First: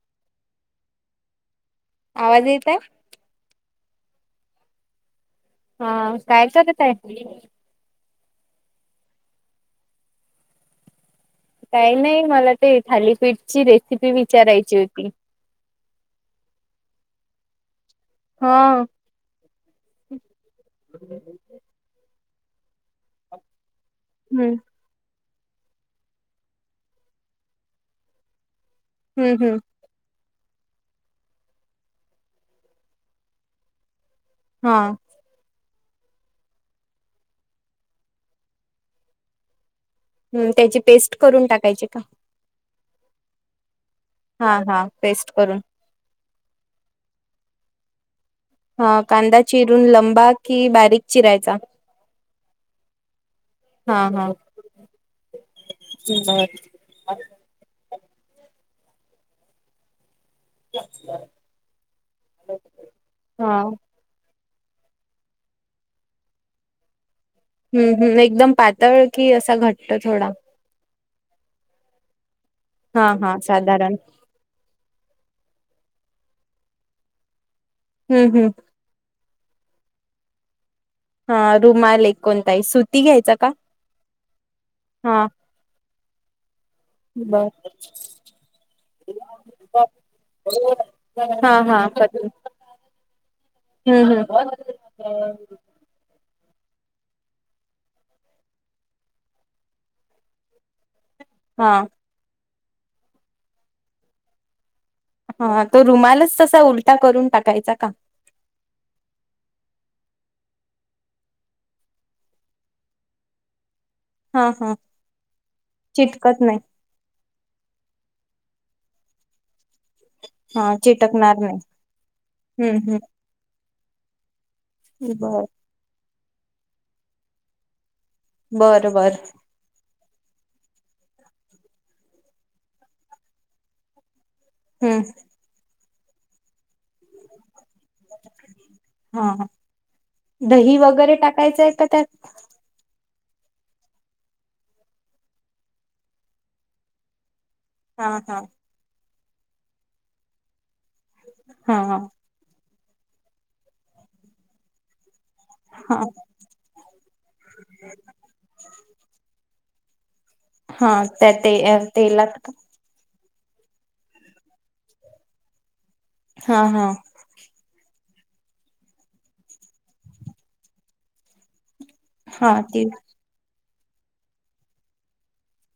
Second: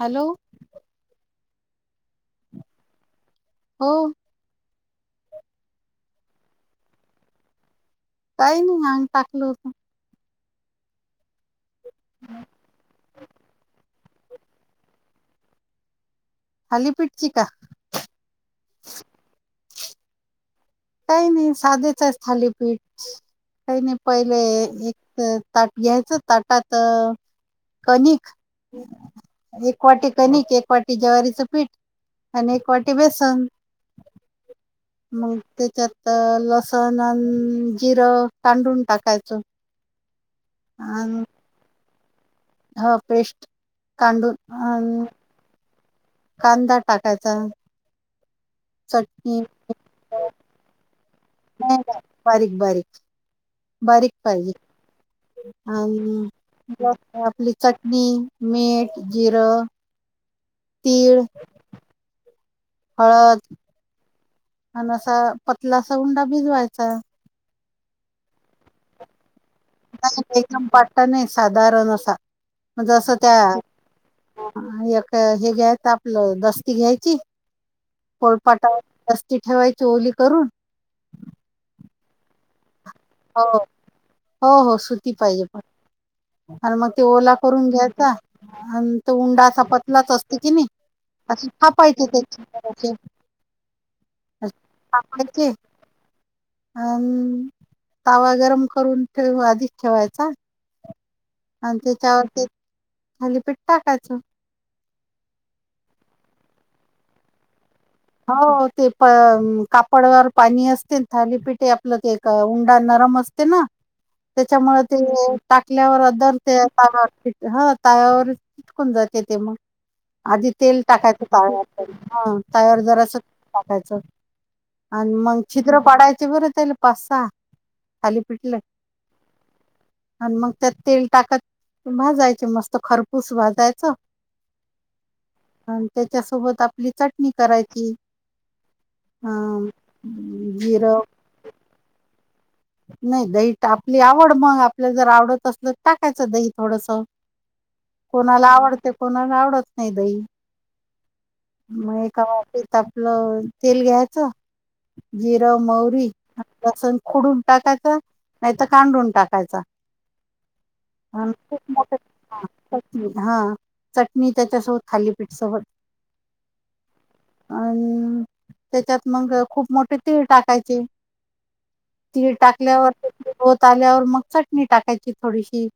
Hello. आवाज येत आहे. हो. हा काय करत आहे? काही नाही अंग टाकलं होतं. काही नाही मला ते थालीपीठची रेसिपी विचारायची होती? थाली पीटची का? हा. काही नाही साधेच आहेत थालीपीठ. काही नाही पहिले हम्म एक तर ताट घ्यायचं ताटात कणिक हम्म हम्म एक वाटी कनिक. एक वाटी ज्वारीचं पीठ. आणि एक वाटी बेसन. हा मग ते त्यात लसण अन जिरं कांढून टाकायचं. हम्म त्याची पेस्ट आणि करून टाकायची का. ह फेस्ट कांडून हा हा अ. पेस्ट करून कांदा टाकायचा. हा कांदा चटणी चिरून लंबा कि बारीक चिरायचा बारीक-बारीक. हा बारीक हा पाहिजे अ बर. आपली चटनी. टनी मीठ. जिर. तीळ. हळद हा आणि असा पतला अस उंडा भिजवायचा. हम्म हम् एकदम पातळ कि असा घट्ट थोडा? नाही एकदम पातळ नाही साधारण असा हा म्हणजं हा त्या साधारण एक हे घ्या. आपलं दस्ती घ्यायची हम्म हम्म पोळपाटावर ठेवायची ओली करून. हा रुमाल. घ्यायचा हो का? हो हो सुती हा पाहिजे पण. आणि मग ते ओला बर करून घ्यायचा. आणि तो उंडा असा पतलाच असतो कि नाही. असे हा हा थापायचे कट त्याचे हम्म हम. अ तावा गरम करून ठेव आधी ठेवायचा. हा आणि तेच्यावरती थालीपिठ टाकायचं. हा तो रुमालच तसा उलटा करून टाकायचा का? हो ते प कापडवर पाणी असते. थालीपिठे आपलं ते उंडाणार. आरम असते ना. हा हा त्याच्यामुळे ते टाकल्यावर चिटकत नाही दरते ताव्यावर ह ताव्यावर. चटकून जाते ते मग. आधी हा तेल टाकायचं चिटकणार तवा नाही हम्म वर. हम्म जरासाच टाकायच. आणि मग बर छिद्र पडायचं. बर त्याला पाच- सहा. थालीपीठले बर. बर. आणि मग त्यात तेल टाकत भाजायचे मस्त. खरपूस भाजायचं. हम्म आणि त्याच्यासोबत आपली चटणी करा. हम तीथ. हा हा दही वगैरे टाकायचंय का त्यात नाही दही आपली आवड मग. आपल्या जर आवडत असल तर टाकायचं दही थोडस. हा हा कोणाला आवडते. कोणाला आवडत नाही दही. हा मग एका वाटीत आपलं तेल घ्यायचं. जिरं हा मौरी लसुण खुडून टाकायचं. नाहीतर कांडून टाकायच. हा त्या ते अ, ठ तेलात का हा [unintelligible] चटणी त्याच्यासोबत थालीपीठ सोबत. हा हा. अ त्याच्यात मग खूप मोठी तीळ टाकायची. ती हा ती टाकल्यावर होत आल्यावर मग चटणी टाकायची थोडीशी.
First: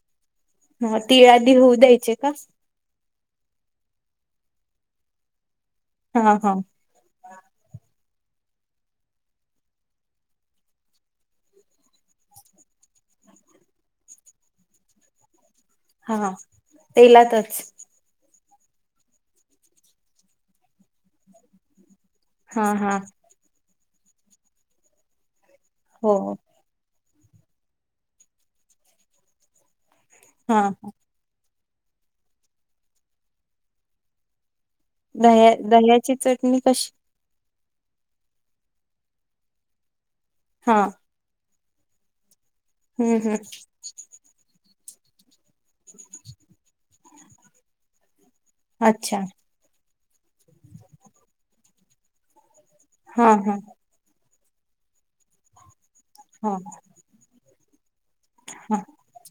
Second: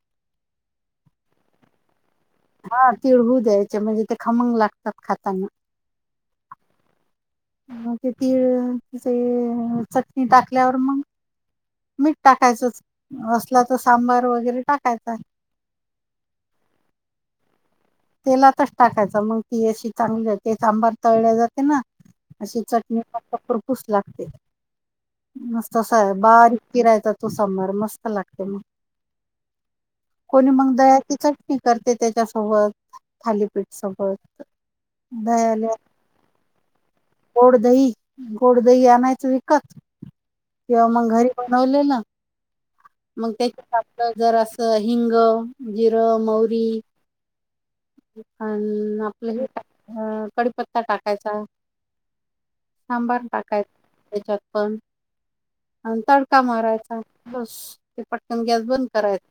हो तीळ आधी होऊ द्यायचे का? हा तीळ होऊ द्यायचे म्हणजे ते खामंग लागतात खाताना हा हा. ग ते तीळ चे चटणी टाकल्यावर मग. मीठ टाकायचंच. असला तर सांबार वगैरे टाकायचा. हा तेलातच? तेलातच टाकायचा. मग ती अशी चांगली सांबर तळल्या जाते ना. अशी हा हा चटणी म खरफूस लागते. मस्तस अस हो बारीक चिरायच तो सांबार मस्त लागते मग. कोणी हा मग दह्याची चटणी करते त्याच्यासोबत. थालीपीठ सोबत. दह्या दह्याला दह्याची चटणी कशी? गोड दही. गोड दही आणायचं विकत. हा किंवा मग घरी बनवलेलं. हम्म मग हम्म त्याच्या आपलं जर असं हिंग, जिरं, मौरी. अ अच्छा आपलं हे कडीपत्ता टाकायचा. सांबार हा हा टाकायच त्याच्यात पण. आणि तडका हा मारायचा बस ते पटकन गॅस बंद करायचा.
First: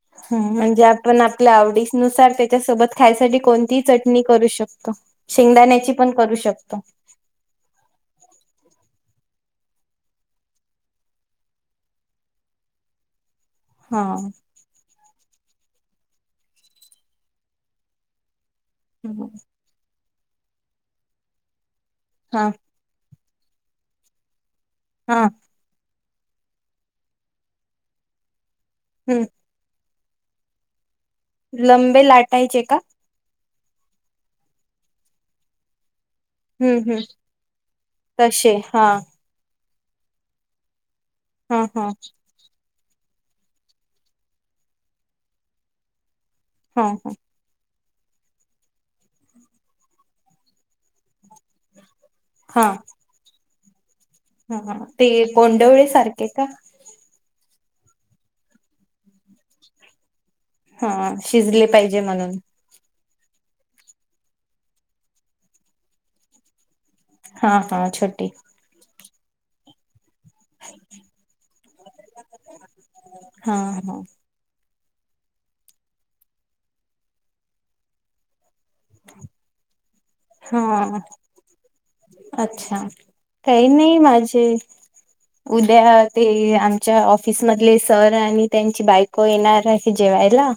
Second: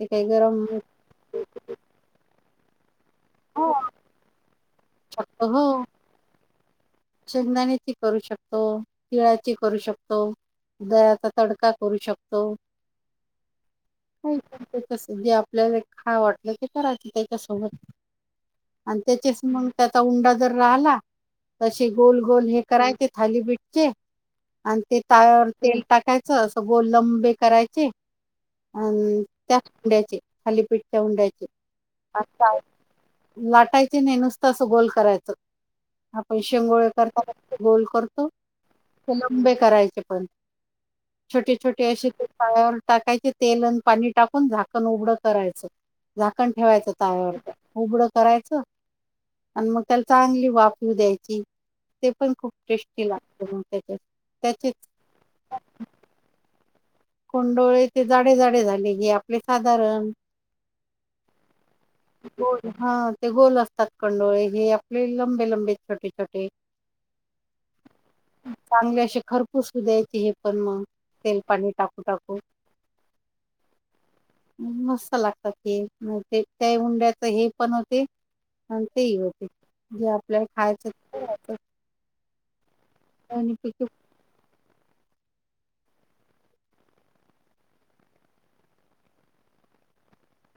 ते काही ह गरम म्हणजे आपण आपल्या आवडी नुसार. त्याच्यासोबत खायसाठी हो कोणतीही चटणी करू शकतो. शकतो हो शेंगदाण्याची पण करू शकतो. शेंगदाण्याची करू शकतो. तिळाची करू शकतो. दह्या चा तडका करू शकतो. हा आपल्याला खाऊ वाटलं ते करायचं त्याच्यासोबत आणि त्याचेच मग त्यात. ता उंडा जर राहिला तसे गोल, -गोल हा हे करायचे थालीपीठचे. आणि ते हा ताव्यावर तेल टाकायचं अस गोललंंबे करायचे. अं हम्म त्याच हुंड्याचे. खालीपीठच्या हुंड्याचे. लंबे लाटायचे का लाटायची नाही नुसतं असं गोल करायचं. पण हम्म शिंगोळे हम्म करता गोल करतो. तसे हा लंबे करायचे पण. हा छोटी-छोटी हा अशी ते पाय टाकायचे तेल आणि पाणी टाकून झाकण उघडं करायचं झाकण हा ठेवायचं हा तव्यावर उघडं करायचं आणि मग त्याला चांगली वाफ येऊ द्यायची. ते पण खूप हा टेष्टी लागत. हा ते गोंडवळे सारखे का? गोंडोळे ते जाडे-जाडे झाले की आपले साधारण हां शिजली पाहिजे म्हणून गोल हा ते गोल असतात कंडोळे हे आपले लंबे-लंबे, छोटे-छोटे हा. फार छोटे. असे खरपूस हू द्यायची हे पण मग तेल पाणी टाक हा, हा. मस्त लागतात ते मग ते त्या एका हंड्यात हे पण होतय आणि ते ही होते जे आपल्याला हा खायचं अच्छा! काही पैकी नाही माझे उद्या ते आमच्या ऑफिस मधले सर आणि त्यांची बायको येणार आहे जेवायला. ह.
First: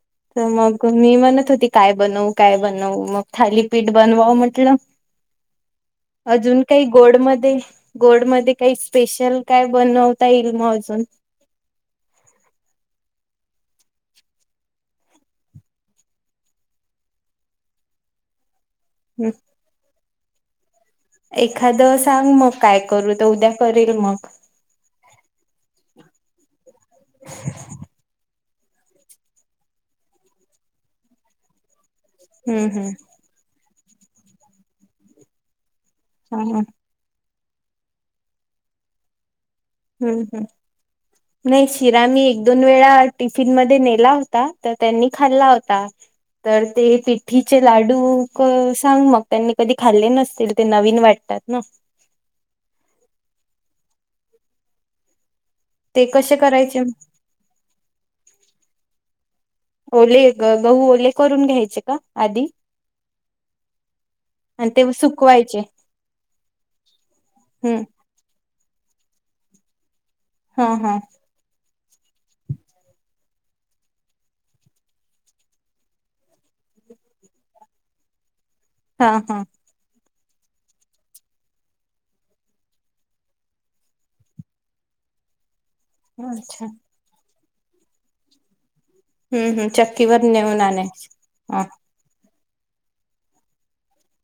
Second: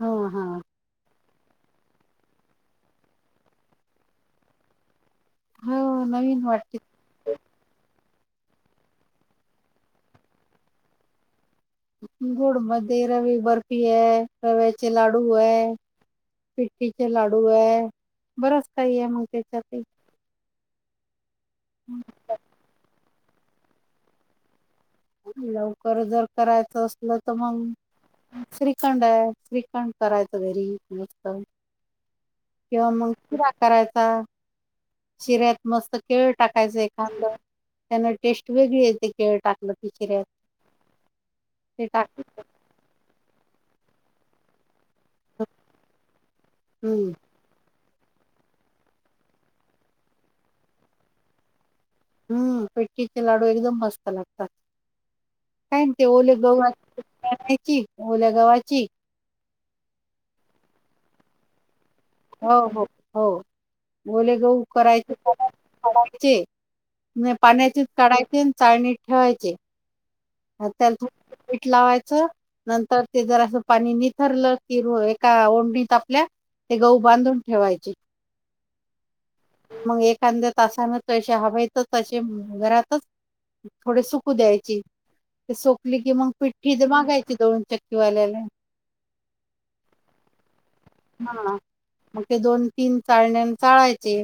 हा हा हो मग मी मण होती काय बनवू, काय बनवू मग थालीपीठ बनवाव म्हटलं. हो नवीन अजून वाटते काही गोड मध्ये? गोड मध्ये काही स्पेशल काय बनवता येईल मग अजून गोड मध्ये रवी बर्फी, आहे रव्याचे लाडू आहे. पिठठीचे लाडू आहे बरच काही आहे मग हम्म त्याच्यात एखादं सांग मग काय करू तर उद्या करेल मग. लवकर जर करायचं असलं तर मग. श्रीखंड आहे. श्रीखंड करायचं घरी मस्त. हम्म किंवा मग शिरा करायचा, शिऱ्यात. मस्त केळ हम्म ह. टाकायच एखाद. त्याना टेस्ट वेगळी येते केळ टाकाल. हम्म ह. नाही ते शिरा मी टाकायचं एक-दोन वेळा टिफिन मध्ये ने दिला होता. तर त्यांनी खाल्ला होता. तर ते हम्म पीठचे लाडू डूक सांग मग. त्यांनी कधी खाल्ले नसतील. ते नवीन वाटतात ना. हम्म पीठीचे लाडू एकदम मस्त लागतात. काय ना ते कसे ओलं गहू करायचे राहतात ते आणायची. ओल्या गव्हाची ओल्या गावाची. ओले गहू ओले करून घ्यायचे का? आधी? हो. हो. हो ओले गहुं आणि ते करायचे कय सुकवायचे पढायचे. हम्म पाण्याचे काढायचे चाळणी ठेवायचे. हा त्याला हा थोडे लावायचं. नंतर ते जर असं पाणी निथरलं की. एका ओंडीत आपल्या. ते गहू बांधून ठेवायचे. हा हा. अर्ध्या तासान. तशे हवे हायत. असे घरातच थोडे सुकू द्यायचे. ते सोकली की मग अच्छा पिठ्ठी तर मागायची दळून चक्कीवाल्याला. हम. हम् चक्कीवरर नेऊन आणाय. हा मग ते दोन-तीन चाळण्या चाळायचे.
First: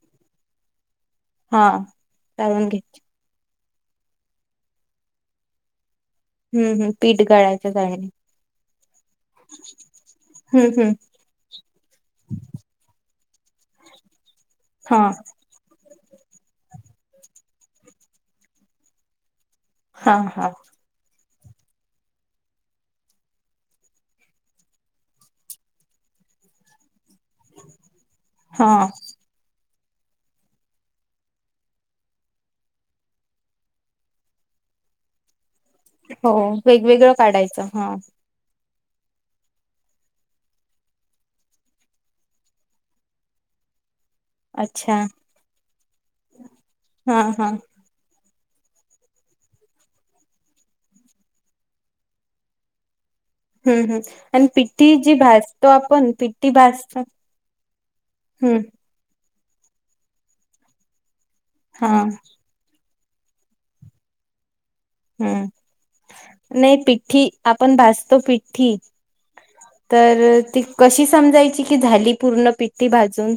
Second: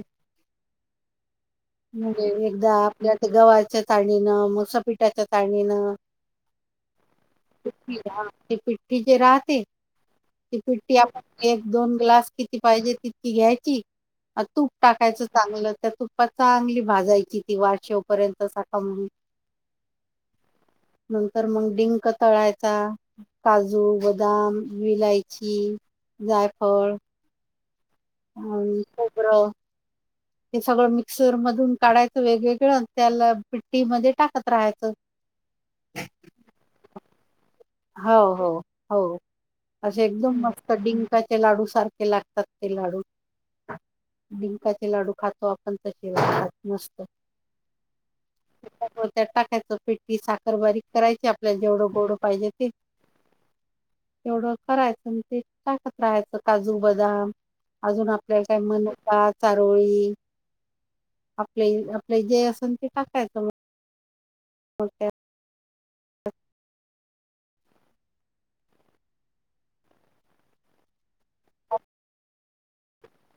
हा म्हणजे तळून एकदा घे आपल्यात गव्हाच्या चाळणीन मुसपिटाच्या चाळणीन. हम् हम्म ते. पिठ्ठी- पिठ्ठी जे राहते. ती हम्म हम्म पिट्टी आपण एक दोन ग्लास किती पाहिजे तितकी. ती घ्यायची, अ तूप हा टाकायचं चांगलं त्या तूप चांगली भाजायची ती वास येऊ पर्यंत [unintelligible] हा हा. नंतर मग डिंक तळायचा. काजू, बदाम, विलायची, जायफळ. ह हा खोबरं. ते सगळं मिक्सर मधून काढायचं वेगवेगळं त्याला पिट्टी मध्ये टाकत राहायचं. हो वेगवेगळं काढाय हो हो हो. असे एकदम मस्त डिंकाचे लाडू सारखे लागतात ते लाडू. डिंकाचे अच्छा लाडू खातो आपण तसे लागतात मस्त. हा हा [unintelligible] त्यात टाकायचं पिट्टी साखर बारीक करायची, आपल्याला जेवढं गोड पाहिजे ती हम्म हम्म आणि तेवढं पिठी करायचं, जी मग ते भाजतो टाकत आपण राहायचं पिठी काजू, भाजतो बदाम. अजून आपल्या काय हम्म मनुका चारोळी आपले हा आपले जे असल ते टाकायचं म. हम्म, नाही पिठ्ठी आपण भाजतो पिठ्ठी. तर ती कशी समजायची की झाली पूर्ण पिठ्ठी भाजून? [inaudible]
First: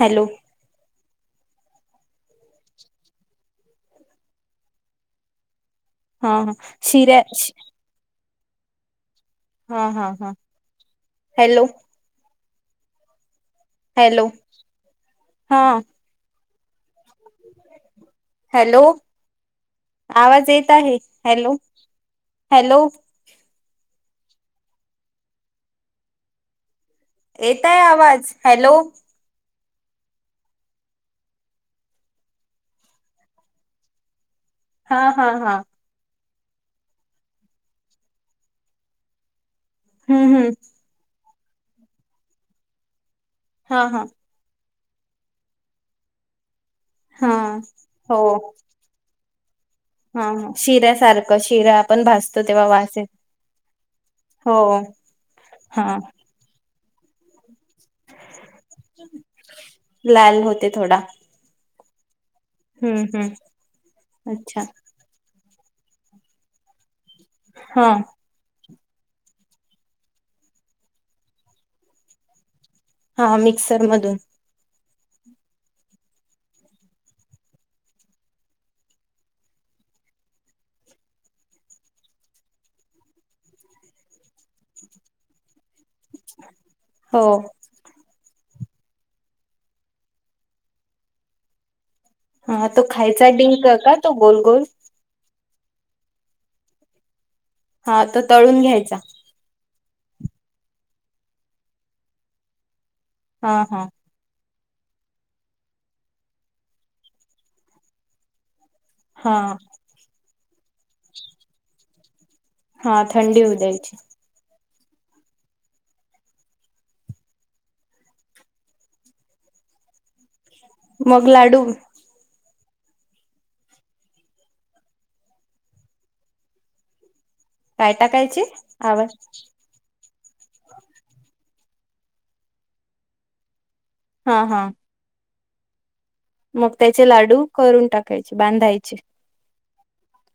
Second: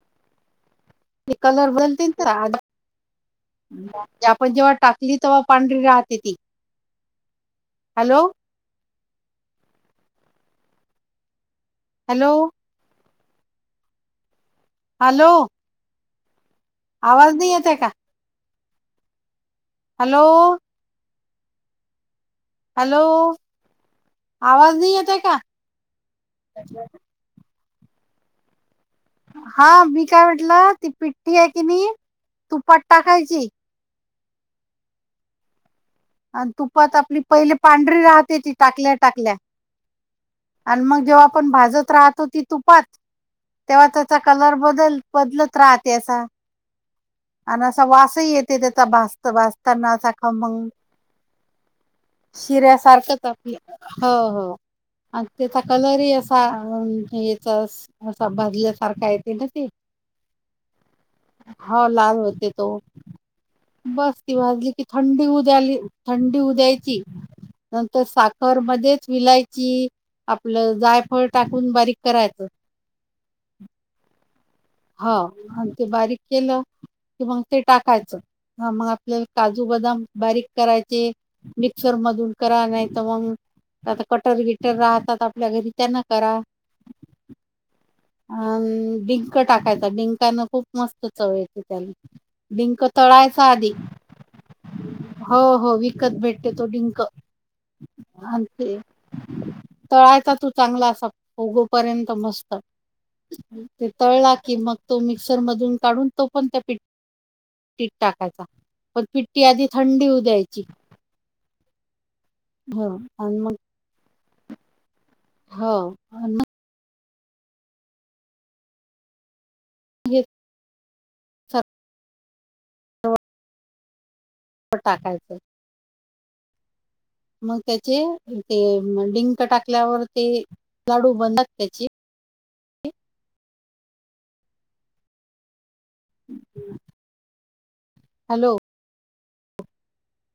हॅलो! ते कलर बनतील ना, जे आपण जेव्हा टाकली तेव्हा पां री राहते ती, हा हा शिऱ्या हॅलो! हा हा हा, हॅलो! हॅलो! हॅलो. हॅलो. हा आवाज नाही येते हे का.? हॅलो हॅलो आवाज येत आहे हॅलो. हॅलो आवाज नाही येत का.? येतय आवाज हॅलो. हा मी काय म्हटलं ती पिठ्ठी आहे की नाही. तूपात टाकायची. हा हा हा. आणि तुपात आपली पहिली पांढरी राहते, ती टाकल्या टाकल्या. हम्म हम्म आणि मग जेव्हा आपण भाजत राहतो तुपात हा तेव्हा हा त्याचा कलर बघ. बल बदलत राहते हा आणि असा. हो वासही येते त्याचा भास. त भाजताना असा हा हा खमंग. शिऱ्यासारखं शिरा आपण भासतो तेव्हा वास येत शिऱ्यासारखच आपल हो हो. अन तेचा हा कलरही असा. अं याचा अस असा भाजल्यासारखा येते ना ते. लाल होते थोडा हो लाल होते तो. हम्म हम्म बस ती अच्छा वाजली की थंडी झाली थंडी उद्यायची हा नंतर साखर म तेच ईलायची. आपलं जायफळ टाकून. बारीक करायचं. हा मिक्सर मधून हो आणि ते बारीक केलं कि मग ते टाकायचं. हा मग आपल्याला काजू, बदाम, बारीक करायचे. मिक्सर मधून करा नाही तर मग आता कटर विटर राहतात, आपल्या घरी त्यांना करा. हो अं डिंक टाकायचा, डिंकान खूप मस्त चव येते त्याला. हा तो डिंक खायचा तळायचा डिंक आधी का तो गोल गोल हो. हो विकत भेटते तो डिंक. हा तो आणि तळून ते घ्यायचा? तळायचा तू चांगला असा, फुगो पर्यंत मस्त हा हा ते तळला कि मग तो मिक्सर मधून काढून. तो पण त्या पीठात टाकायचा. पन हा पिठी आधी थंडी होऊ द्यायची. हो हा आणि थंडी होऊ मग द्यायची. हो अन ये. मग लाडू तो टाकायचं. मग काय त्याचे टाकायचे ते आवाज डिंक टाकल्यावर ते लाडू बनतात त्याचे. हा हा. मग त्याचे लाडू करून टाकायचे. हॅलो बांधायचे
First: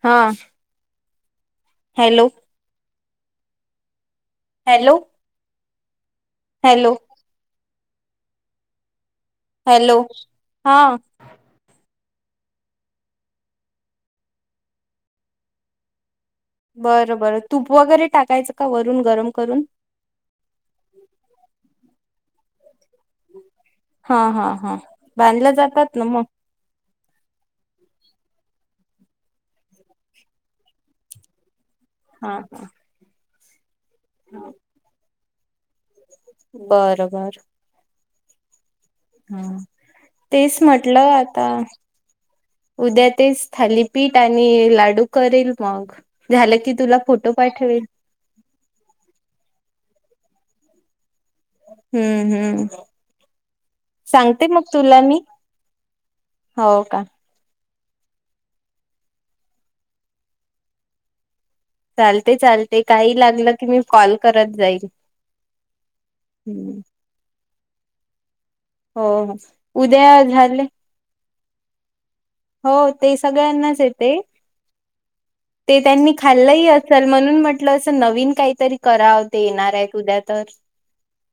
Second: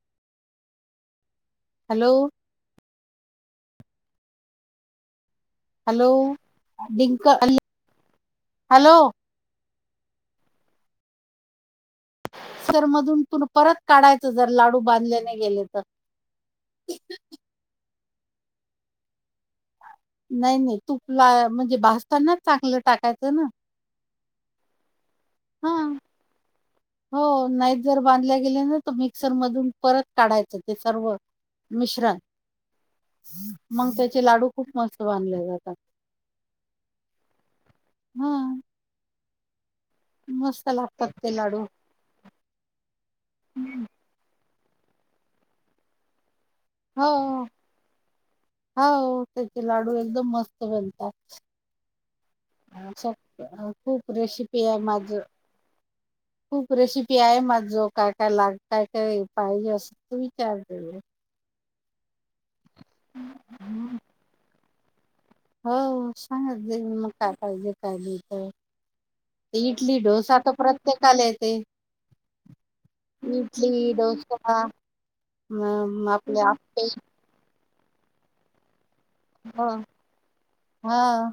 हा. हॅलो. हॅलो. हॅलो हॅलो डिंक टाकली हॅलो. हॅलो हा. सर मधून तून परत काढायचं. जर लाडू बांधले नाय गेले तर. टाकायच का वरून गरम करून? नाई-नाई तूपला म्हणजे भासताना चांगलं टाक हा, हा, हा बांधल्या हा जातात ना मग. हो नाहीच जर बांधल्या गेल्या ना तर मिक्सर मधून परत काढायचं ते सर्व. मिश्रण हा हा. मग त्याचे लाडू खूप मस्त बांधले जातात. बर बर. हूं. हम्म. तेच म्हटलं ते आता लाडू उद्या तेच थालीपीठ आनी णि लाडू करेल मग. झालं की तुला फोटो हो-हो पाठवेल त्याचे लाडू एकदम मस्त बनतात. हम्म. हम्म. अशा अ, खूप सांगते मग रेसिपी आहे तुला माझ मी. हो खूप का रेसिपी आहे माझो. काय-काय लागताय काय पाहिजे असल तू विचार के चालते-चालते काही लागलं की मी कॉल करत जाईन. हो सांग आधी मग काय पाहिजे काय नाही ते. हो हो इडली उद्या डोसा तर झाले प्रत्येकाला येते. हो ते सगळ्यांनाच इडली येते डोसा. ते त्यांनी अ आपले खाल्लही आप्पे असल म्हणून म्हट टल. ते नवीन काहीतरी कराव. ते येणार ह आहे उद्या तर, हा.